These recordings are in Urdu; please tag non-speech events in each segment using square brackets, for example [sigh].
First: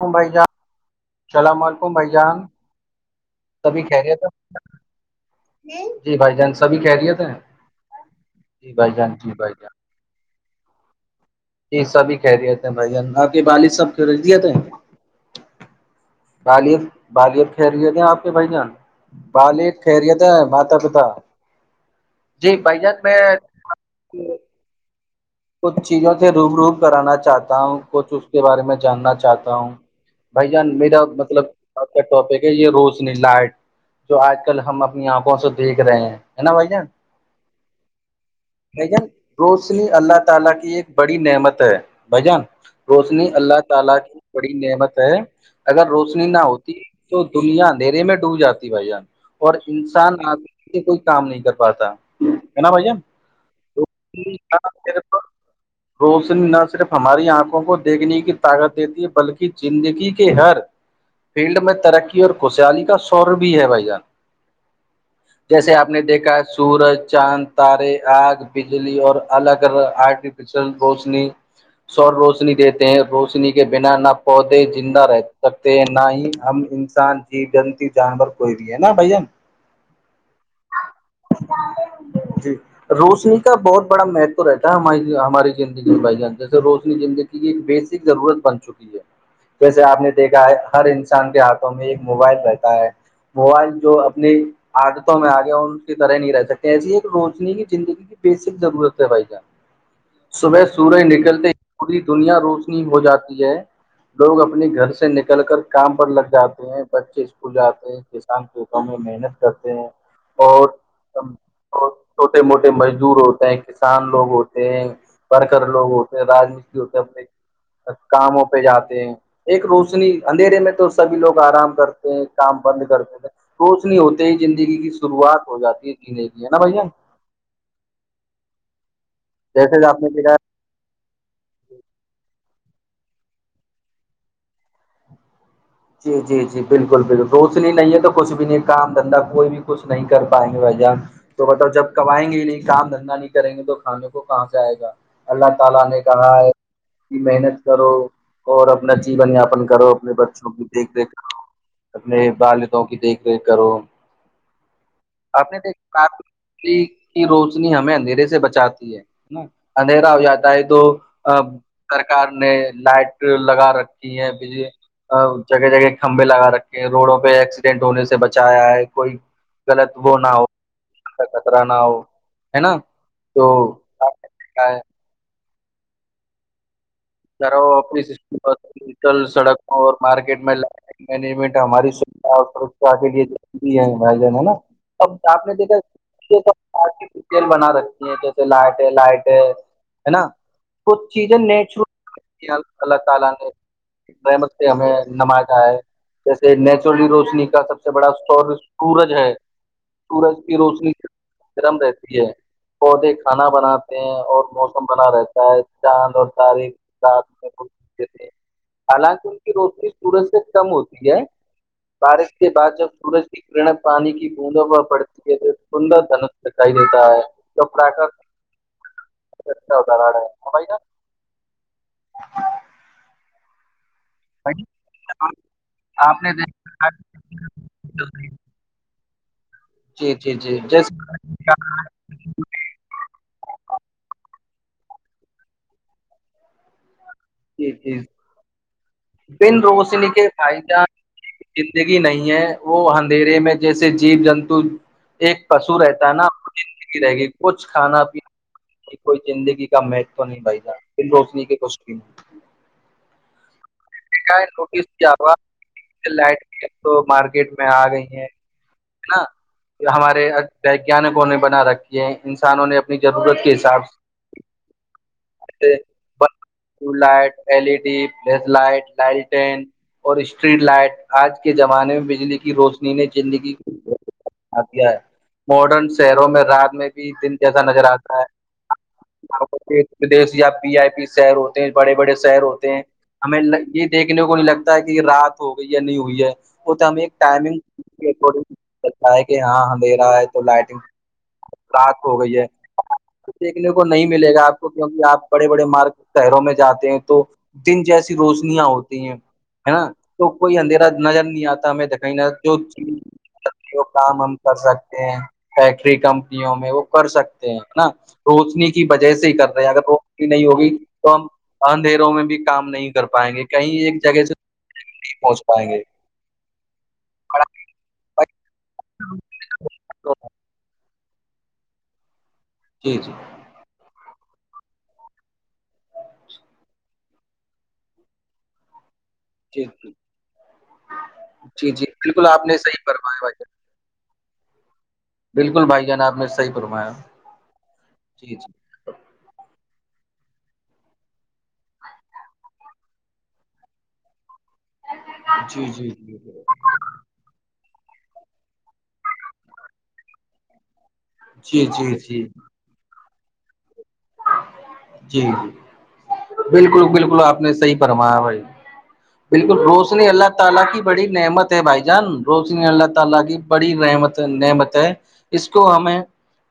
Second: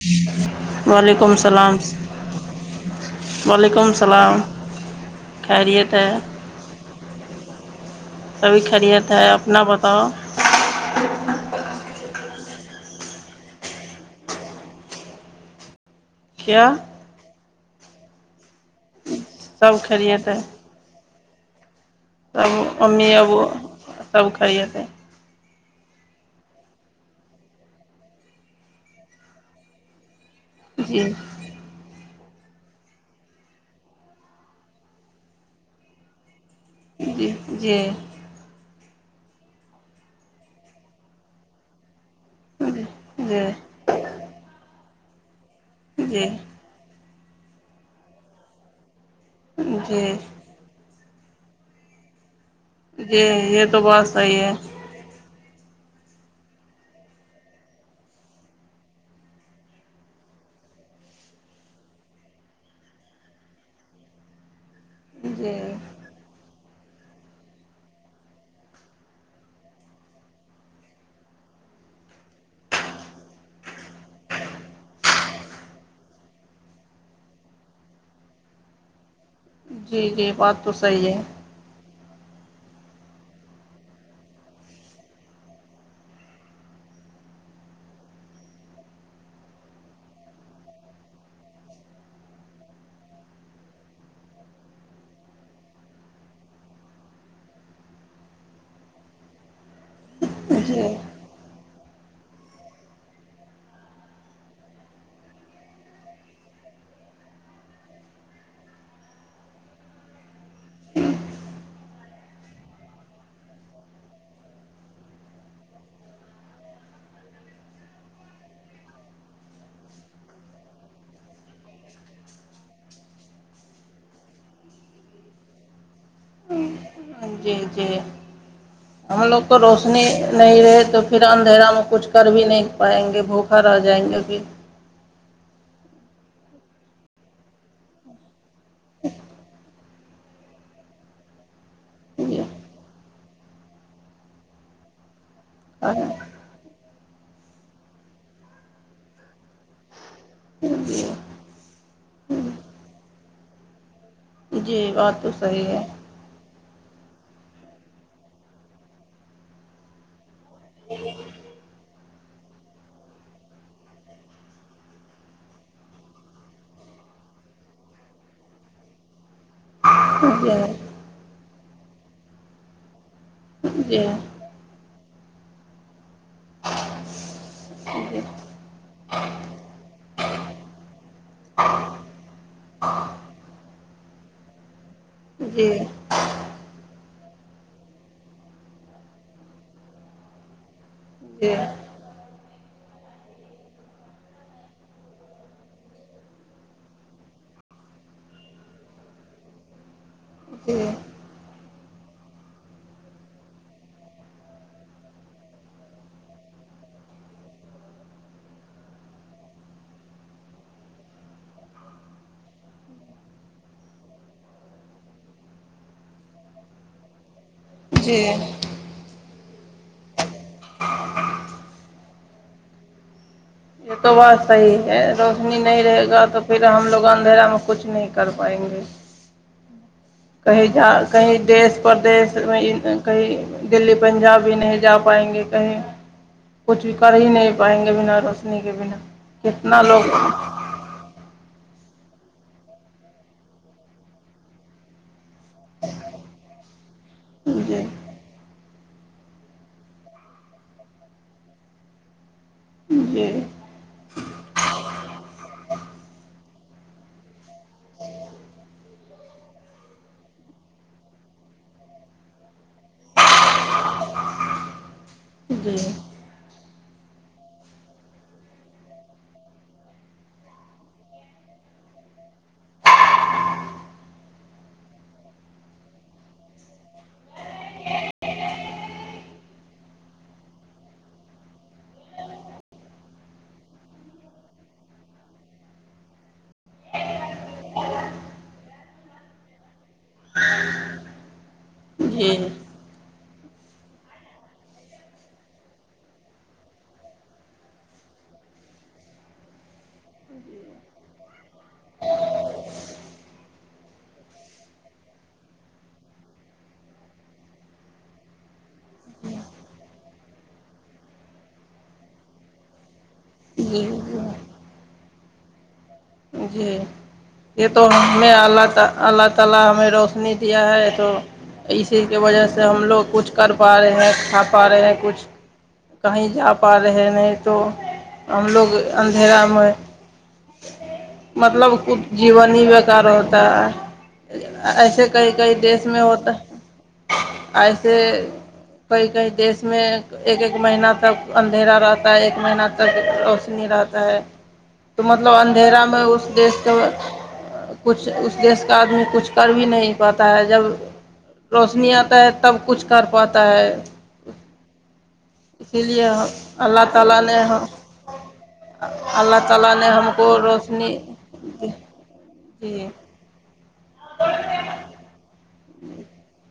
ل بھائی جان السلام علیکم بھائی جان سبھی وعلیکم خہریت السلام ہیں خیریت جی بھائی جان سبھی خہریت ہیں تبھی جی بھائی خریت جان ہے جی بھائی اپنا بتاؤ یہ سبھی کہہ دیے تھے بھ آ کے بالی سب خریدی تھ ہیں کیا غالیت بالیت خیریت ہیں آپ کے بھ جان بالغ سب خیریت ہے ہیں ماتا پتا سب جی بھائی جان ممی میں ابو سب خھریےتے ہیں کچھ چیزوں سے روب روب کرانا چاہتا ہوں کچھ اس کے بارے میں جاننا چاہتا ہوں بھ جان میرا جی مطلب آ کا ٹاپک ہے یہ روشنی لائٹ جو آج کل ہم اپنی آنکھوں سے دیکھ رہے ہیں ہے نا بھ جان جی جی [inaudible] [inaudible] جی جی جی تو دنیا اندھیرے میں ڈوب جاتی بھائی جان اور جی انسان آ کوئی کام نہیں کر پاتا ہے نا بھ جی یہ تو بات صحیح ہے روشنی نہ صرف ہماری آنکھوں کو دیکھنے کی طاقت دیتی ہے بلکہ زندگی کے ہر فیلڈ میں ترقی اور خوشحالی کا شور بھی ہے بھائی جان جی جیسے آپ نے دیکھا ہے سورج چاند تارے آگ بجلی اور الگ آرٹیفشل بس سور روشنی دیتے ہیں روشنی کے بنا نہ پودے زندہ رہ سکتے ہیں نہ ہی ہم ان انسان جی جنتی جانور کوئی بھی ہے نا بھائی جان جی جی بات تو صحیح ہے جی روشنی کا بہت بڑا مہتو رہتا ہماری زندگی میں بھائی جان جیسے روشنی زندگی کی ایک بیسک ضرورت بن چکی ہے جیسے آپ نے دیکھا ہے ہر انسان کے ہاتھوں میں ایک موبائل رہتا ہے موبائل جو اپنی عادتوں میں آگے کی طرح نہیں رہ سکتے ایسیے ایک روشنی کی زندگی بیسک ضرورت ہے بھائی جان صبح جی سورج نکلتے ہی پوری دنیا روشنی ہو جاتی ہے لوگ اپنے گھر سے نکل کر کام پر لگ جاتے ہیں بچے اسکول جاتے ہیں کسان کووکم میں محنت کرتے ہیں اور بت چھوٹے موٹے مزدور ہوتے ہیں کسان لوگ ہوتے پڑھ کر لوگ ہوتے ہیں را مستری ہوتے اپنے کاموں پہ جاتے ہیں ایک روشنی اندھیرے میں تو سبھی لوگ آرام کرتے ہیں کام بند کرتے ہیں کوچ نہیں ہوتے ہی زندگی کی شروعات ہو جاتی ہے جینے کی ہے نا بھیا جی جی ہم لوگ کو جیسے آپ روشنی نے کہا نہیں رہے تو پھر اندھیرا میں کچھ کر بھی نہیں پائیں گے بھوکھا رہ جائیں گے پھر جی جی جی بالکل بالکل روشنی نہیں ہے تو کچھ بھی نہیں کام دھندا کوئی بھی کچھ نہیں کر پائیں گے بھائی جان تو بتاؤ جب کائیں گے جی ہی نہیں کام دھندا نہیں کریں گے تو کھانے کو کہاں ج آئے گا اللہ تعالی نے ہاں کہا ہے کی محنت کرو اور اپنا جیون یاپن کرو اپنے بچوں کی دیکھ جی ریکھ کرو اپنے والد کی دیکھ ریکھ کرو جی بات تو آپ نے صحیح دیکھ ہے کی روشنی ہمیں اندھیرے سے بچاتی ہے نا اندھیراؤ جاتا ہے تو سرکار نے لائٹ لگا رکھی ہے بجلی جگہ جگہ کھمبے لگا رکھے ہیں روڈوں پہ ایکسیڈینٹ ہونے سے بچایا ہے کوئی غلط وہ نہ ہو جی کا خطرہ نہ ہو ہے نا تو جی جی کیا ہے را جی بکل سڑک اور مارکیٹ میں ل منیجمنٹ ہماری س سرا کے لیےی ہے بھائی جان ہے نا ا آپ نے دیکھا سب بنا رکھتی ہیں جیسے لائٹ ہے لائٹ ہے ہے نا وہ چیزیں جی نیچرل اللہ تعالی نے رحمت سے ہمیں نوازا ہے جیسے نیچرلی روشنی کا سب سے بڑا اسور سورج ہے سورج کی جی روشنی گرم رہتی ہے پودے کھانا بناتے ہیں اور موسم بنا رہتا ہے چاند اور تاریخ حالانکہ ان کی روشنی سورج سے کم ہوتی ہے بارش کے بعد جب سورج کی کرن پانی کی بوندوں پر پڑتی ہے تو سندر دھنس دکھائی دیتا ہے توا جی یہ ہوتا رہا کیا یہ تو بات بھائی صحیح ہے آپ روشنی نہیں رہے آپ گا نے تو پھر ہم دیکھا لوگ اندھیرا میں کچھ نہیں کر پائیں گے جی جی جی کہیں جیس جا کہیں دیس میں کہیں دلی پنجاب ہی نہیں جا پائیں گے کہیں کچھ بھی کر ہی نہیں جی پائیں گے جی بنا روشنی کے بنا بن کتنا لوگ روشنی [unintelligible] زندگی نہیں ہے وہ اندھیرے میں جیسے جیب جنتو ایک پشو رہتا ہے نا وہ زندگی رہے گی کچھ جی کھانا پینا کوئی زندگی کا مہتو نہیں بھائیجا پھر روشنی کے کو [inaudible] جی جی د ہے نوٹس کی آواز لائٹ تو مارکیٹ میں آ گئی ہیں ہاں ہمارے ویگانکوں نے بنا رکھیے ہیں انسانوں نے اپنی ضرورت کے حساب سے light L E D place light لائٹین اور اسٹریٹ لائٹ آج کے زمانے میں بجلی کی روشنی نے زندگی ماڈرن شہروں میں رات میں بھی دن جیسا نظر آتا ہے پرشدش یا پی آئی پی شہر ہوتے ہیں بڑے بڑے شہر ہوتے ہیں ہمیں یہ دیکھنے کو نہیں لگتا ہے کہ رات ہو گئی یا نہیں ہوئی ہے وہ تو ہمیں ایک ٹائمنگ گ ہے کہ ہاں ہمدھیرا ہے تو لائٹنگ رات کو ہو گئی جی ہے کچ دیکھنے کو نہیں ملے گا آپ کو کیوںکہ آپ بڑے بڑے مارگ شہروں میں جاتے ہیں تو دن جیسی روشنیاں ہوتی ہیں ہے نا تو کوئی اندھیرا نظر نہیں آتا ہمیں دائی جو کام ہم کر سکتے ہیں فیکٹری کمپنیوں میں وہ کر سکتے ہیں نا روشنی کی وجہ سے ہی کر رہے ہیں اگر روشنی نہیں ہوگی تو ہم اندھیروں میں بھی کام نہیں کر پائیں گے کہیں جی ایک جگہ سے پہنچ پائیں گے جی یہ تو میں اللہ تو اسی کی وجہ سے ہم جی لوگ جی کچھ کر پا رہے ہیں کھا پا رہے ہیں کچھ کہیں جا پا رہے نہیں تو ہم لوگ اندھیرا جی میں جی جی مطلب جی کچھ بالکل آپ جیون نے ہی صحیح بیکار فرمایا بھائی ہوتا جان ہے ایسے کئی کئی بالکل دیس بھائی میں جان آپ نے ہوتا صحیح فرمایا ایسے جی کئی کئی دیش میں ایک ایک مہینہ تک اندھیرا رہتا ہے ایک مہینہ تک روشنی رہتا ہے تو مطلب جی جی اندھیرا جی میں اس جی دیش سے کچھ اس دیش کا آدمی کچھ کر بھی نہیں پاتا ہے جب جی جی روشنی جی آتا جی ہے تب کچھ کر پاتا ہے جی جی اسی لیے بالکل اللہ تعالی بالکل آپ نے صحیح فرمایا بھائی اللہ بالکل تعالی نے روشنی ہم کو اللہ روشنی بڑی جی نحمت نعمت ہے اس کو ہمیں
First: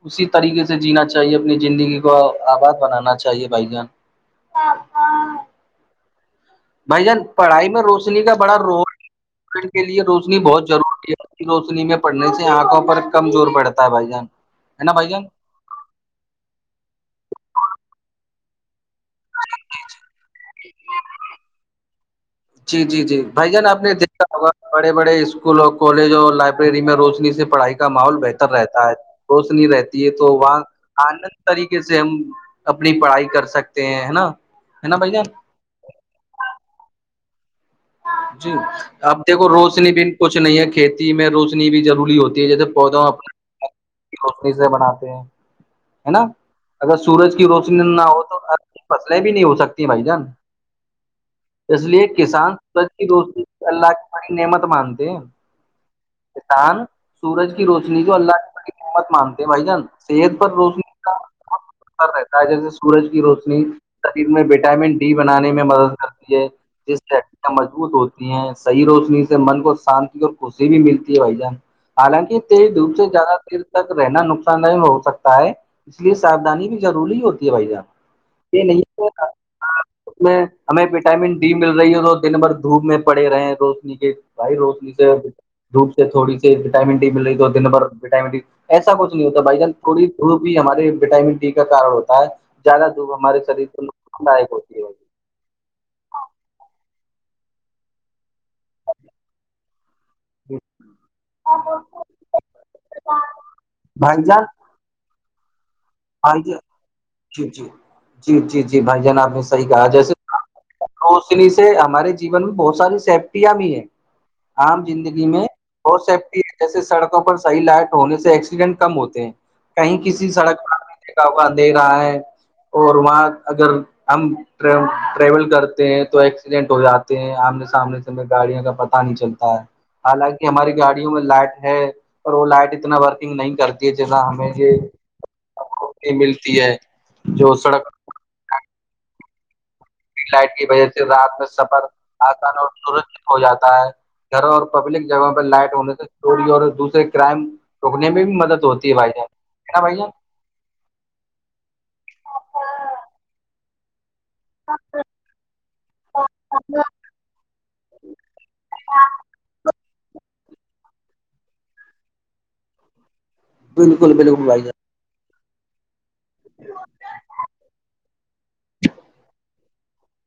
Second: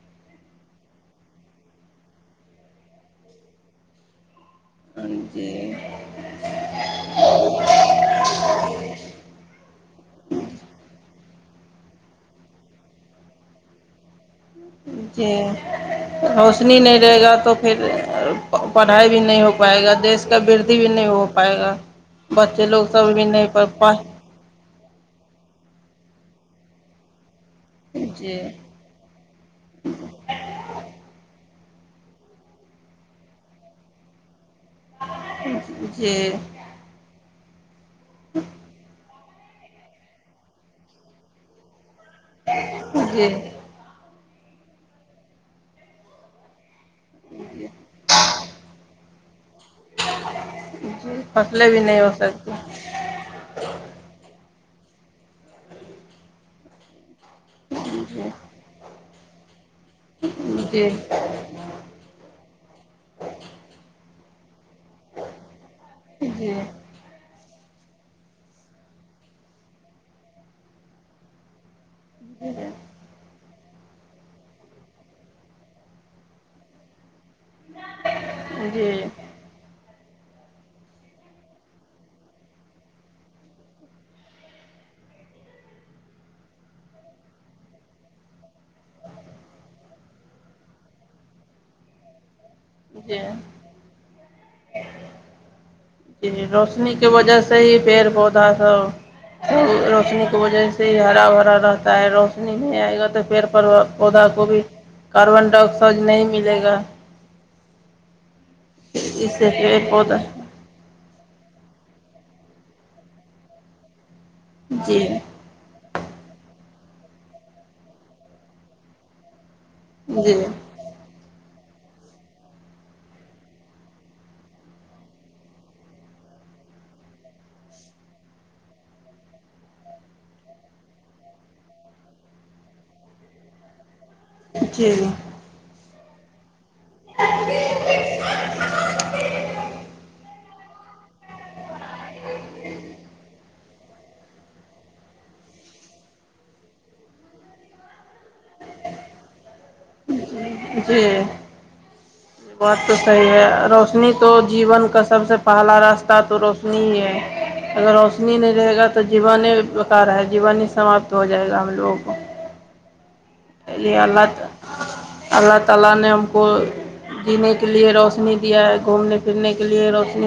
اسی طریقے سے جینا چاہیے اپنی زندگی کو آباد بنانا چاہیے بھائی جان ہ جی بھائی جان پڑھائی میں روشنی کا بڑا رول ب کے لیے روشنی بہت ضروری ہے روشنی میں پڑنے سے آنکھوں پر کمزور پڑتا ہے بھائی جان ہے نا بھائی جان جی ہوشنی نہیں رہے گا تو پھر پڑھائی بھی نہیں ہوگ پائے گا دیش کا ودی بھی نہیں ہو پائے گا بچے جی لوگ جی سب جی بھی نہیں بھائی پ جان آپ پ نے بڑے بڑے اسکول اور کالجوں اور لائبریری میں روشنی سے پڑھائی کا ماحول جی بہتر رہتا ہے روشنی رہتی ہے تو وہاں آنند طریقے سے ہم اپنی پڑھائی کر سکتے ہیں ہے نا ہے نا بھائی جان ج جی اب دیکھو روشنی بھی کچھ نہیں ہے کھیتی میں روشنی بھی ضروری ہوتی ج جیے پودوں جی جی روشنی سے بناتے ہیں نا اگر سورج کی روشنی نہ ہو تو فصلیں بھی نہیں ہو سکتی بھائی جان فصلیں بھی اس نہیں لیے ہو کسان سکتی سچی دوستی اللہ کی باری نعمت مانتے ہیں کسان سورج کی روشنی کو جی اللہ نے بڑی مت مانتے ہیں بھائی جان صحت پر جی روشنی جی کا رہتا ہے جیسے سورج کی روشنی شریر میں وٹامن بنانے میں مدد کرتی ہے جس سے مضبوط ہوتی ہیں صحی روشنی سے من کو شانتی اور خوشی بھی ملتی ہے بھائی جان حالانکہ دھپ سے زیادہ تک رہنا نقصان دہ ہو سکتا ہے اس لیے سادانی بھی ضوری ہوتی بھائی جانح یہ نہیں جی اس میں ہمیں وٹامن ڈی مل رہی ہے تو نمبر دھوپ میں پڑے رہے ہیں روشنی کے بھائی روشنی سے دوپ سے تھوڑی سی وٹامن ڈی مل رہی تو دن بھر وٹامن ڈ ایسا کچھ نہیں ہوتا بھائی جان تھوڑی تھو بھی ہمارے وٹامن ڈی کا کار ہوتا ہے زیادہ دھوھ جی ہمارےریر پ نصان دائک ہوتی ہے روشنی کے وجہ سے ہی پیڑ پودا سب روشنی وجہ سے ہی ہرا بھرا رہتا ہے روشنی نہیں آئے گا تو پھر بھائی پودا جان کو بھی کاربن ڈائی آکسائڈ نہیں بھائی ملے جان گا جی جی جی جی جی بھائی جان آپ اس نے سے صح پیڑ کہا جیسے پودا روشنی سے ہمارے جیون میں بہت ساری سیفٹیاں بھی ہیں عام جی زندگی میں [unintelligible] بہت سیفٹی ہے جیسے سڑکوں پر صحی لائٹ ہونے سے ایکسیڈنٹ کم ہوتے ہیں [unintelligible] کہیں کسی جی سڑک پر دا ہوا دے رہا ہے اور وہاں اگر ہم ٹریول کر تو ایکسیڈنٹ ہو جاتے ہیں آمنے سامنے سےیں گاڑیوں کا پتا نہیں چلتا ہے [unintelligible] حالانکہ ہماری گاڑیوں میں لائٹ ہے اور وہ لائٹ اتنا ورکنگ نہیں کرتی ہے جنا [unintelligible] جی متی ملتی ہے جو سڑک [unintelligible] فلائٹ کی وجہ سے رات میں سفر آسان اور سرچ ہو جاتا [unintelligible] گھروں اور پبلک جگہ پہ لائٹ ہونے سے چوری اور دوسرے کرائم [unintelligible] روکنے میں بھی مدد ہوتی ہے بھائی جان ہے نا بھائی جان جی بات تو صحیح ہے روشنی [unintelligible] تو جیون کا سب سے پہلا راستہ تو روشنی ہی ہے اگر روشنی نہیں رہے گا تو جیوانی بکار ہے جیوانی سماپت تو ہو جائے گا ہم لوگوں کو یہ بالکل حالات بالکل بھائی [unintelligible] کے لیے روشنی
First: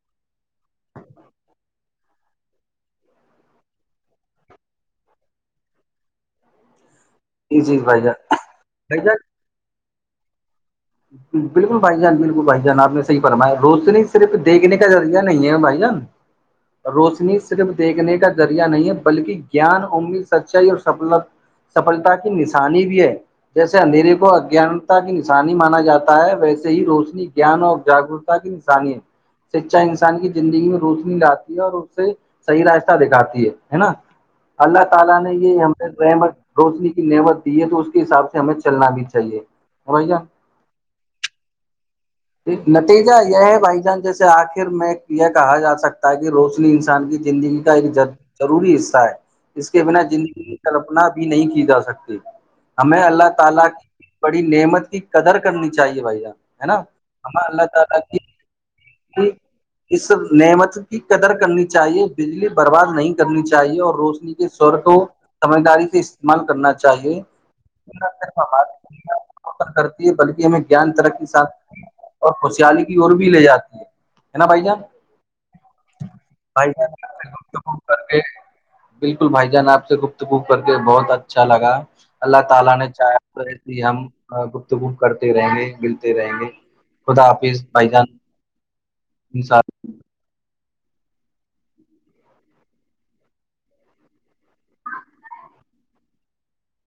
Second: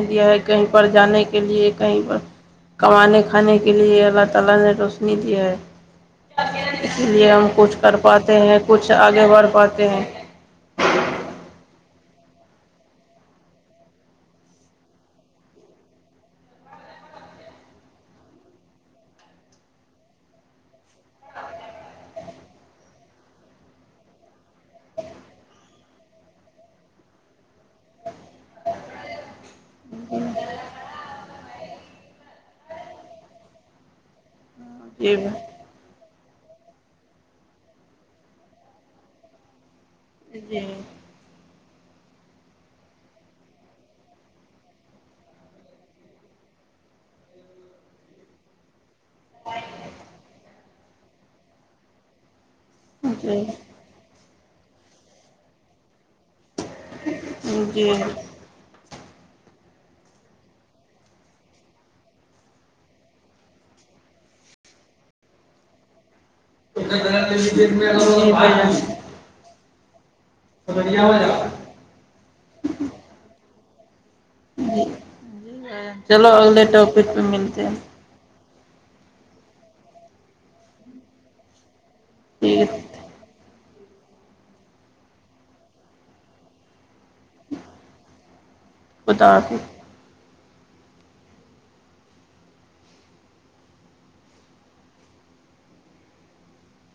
دیا ہے کہیں پر جانے کے لیے کہیں پر [unintelligible] اسی لیے ہم جان جی کچھ جی کر بھائی جان پاتے ہیں کچھ بھائی آگے بڑھ پاتے ہیں بالکل بھائی جان بالکل بھائی جان آپ نے صحی فرمایا روشنی صرف دیکھنے کا ذریعہ نہیں ہے بھائی جان [unintelligible] روشنی صرف دیکھنے کا ذریعہ نہیں ہے بلکہ جان امید سچائی اور سفل سفلتا کی نشانی بھی ہے جیسے اندھیریے کو اجانتا کی نشانی [unintelligible] مانا جاتا ہے ویسے ہی روشنی جان اور جاگروکتا کی نشانی ہے شکچھا انسان کی زندگی میں روشنی لاتی ہے اور اس سے [unintelligible] [unintelligible] نعمت جی روشنی کی نعمت دی ہے تو اس کے حساب سے ہمیں چلنا بھی چاہیے بھیا [unintelligible] جی [inaudible] نتیجہ یہ ہے بھائی جان جیسے آخر میں یہ کہا جا سکتا ہے کہ روشنی انسان کی زندگی ایک ضروری حصہ ہے اس کے بنا زندگی کی کلپنا بھی نہیں کی جا سکتی [unintelligible] جی [unintelligible] جی جی [unintelligible] اس نعمت کی قدر کرنی چاہیے بجلی برباد نہیں کرنی چاہیے اور روشنی کے سوور کو سمجھداری سے اس استعمال کرنا چاہیے جی [unintelligible] ر کرتی ہے بلکہ ہمیں گیان ترقی ساتھ اور خوشحالی کی اور بھی لے جاتی ہےا بائی جان چلو اگلے بھائی جان ٹاپک پہ آپ سے ملتے ہیں گفتگو کر بالکل بھائی جان آپ سے گفت گوب کر کے بہت اچھا لگا [unintelligible] ٹھیک ہے [unintelligible] ایس ہی ہم گفتگو کرتے رہیں گے ملتے رہیں گے خدا حافظ بائی جان بتا کے انشاء [unintelligible]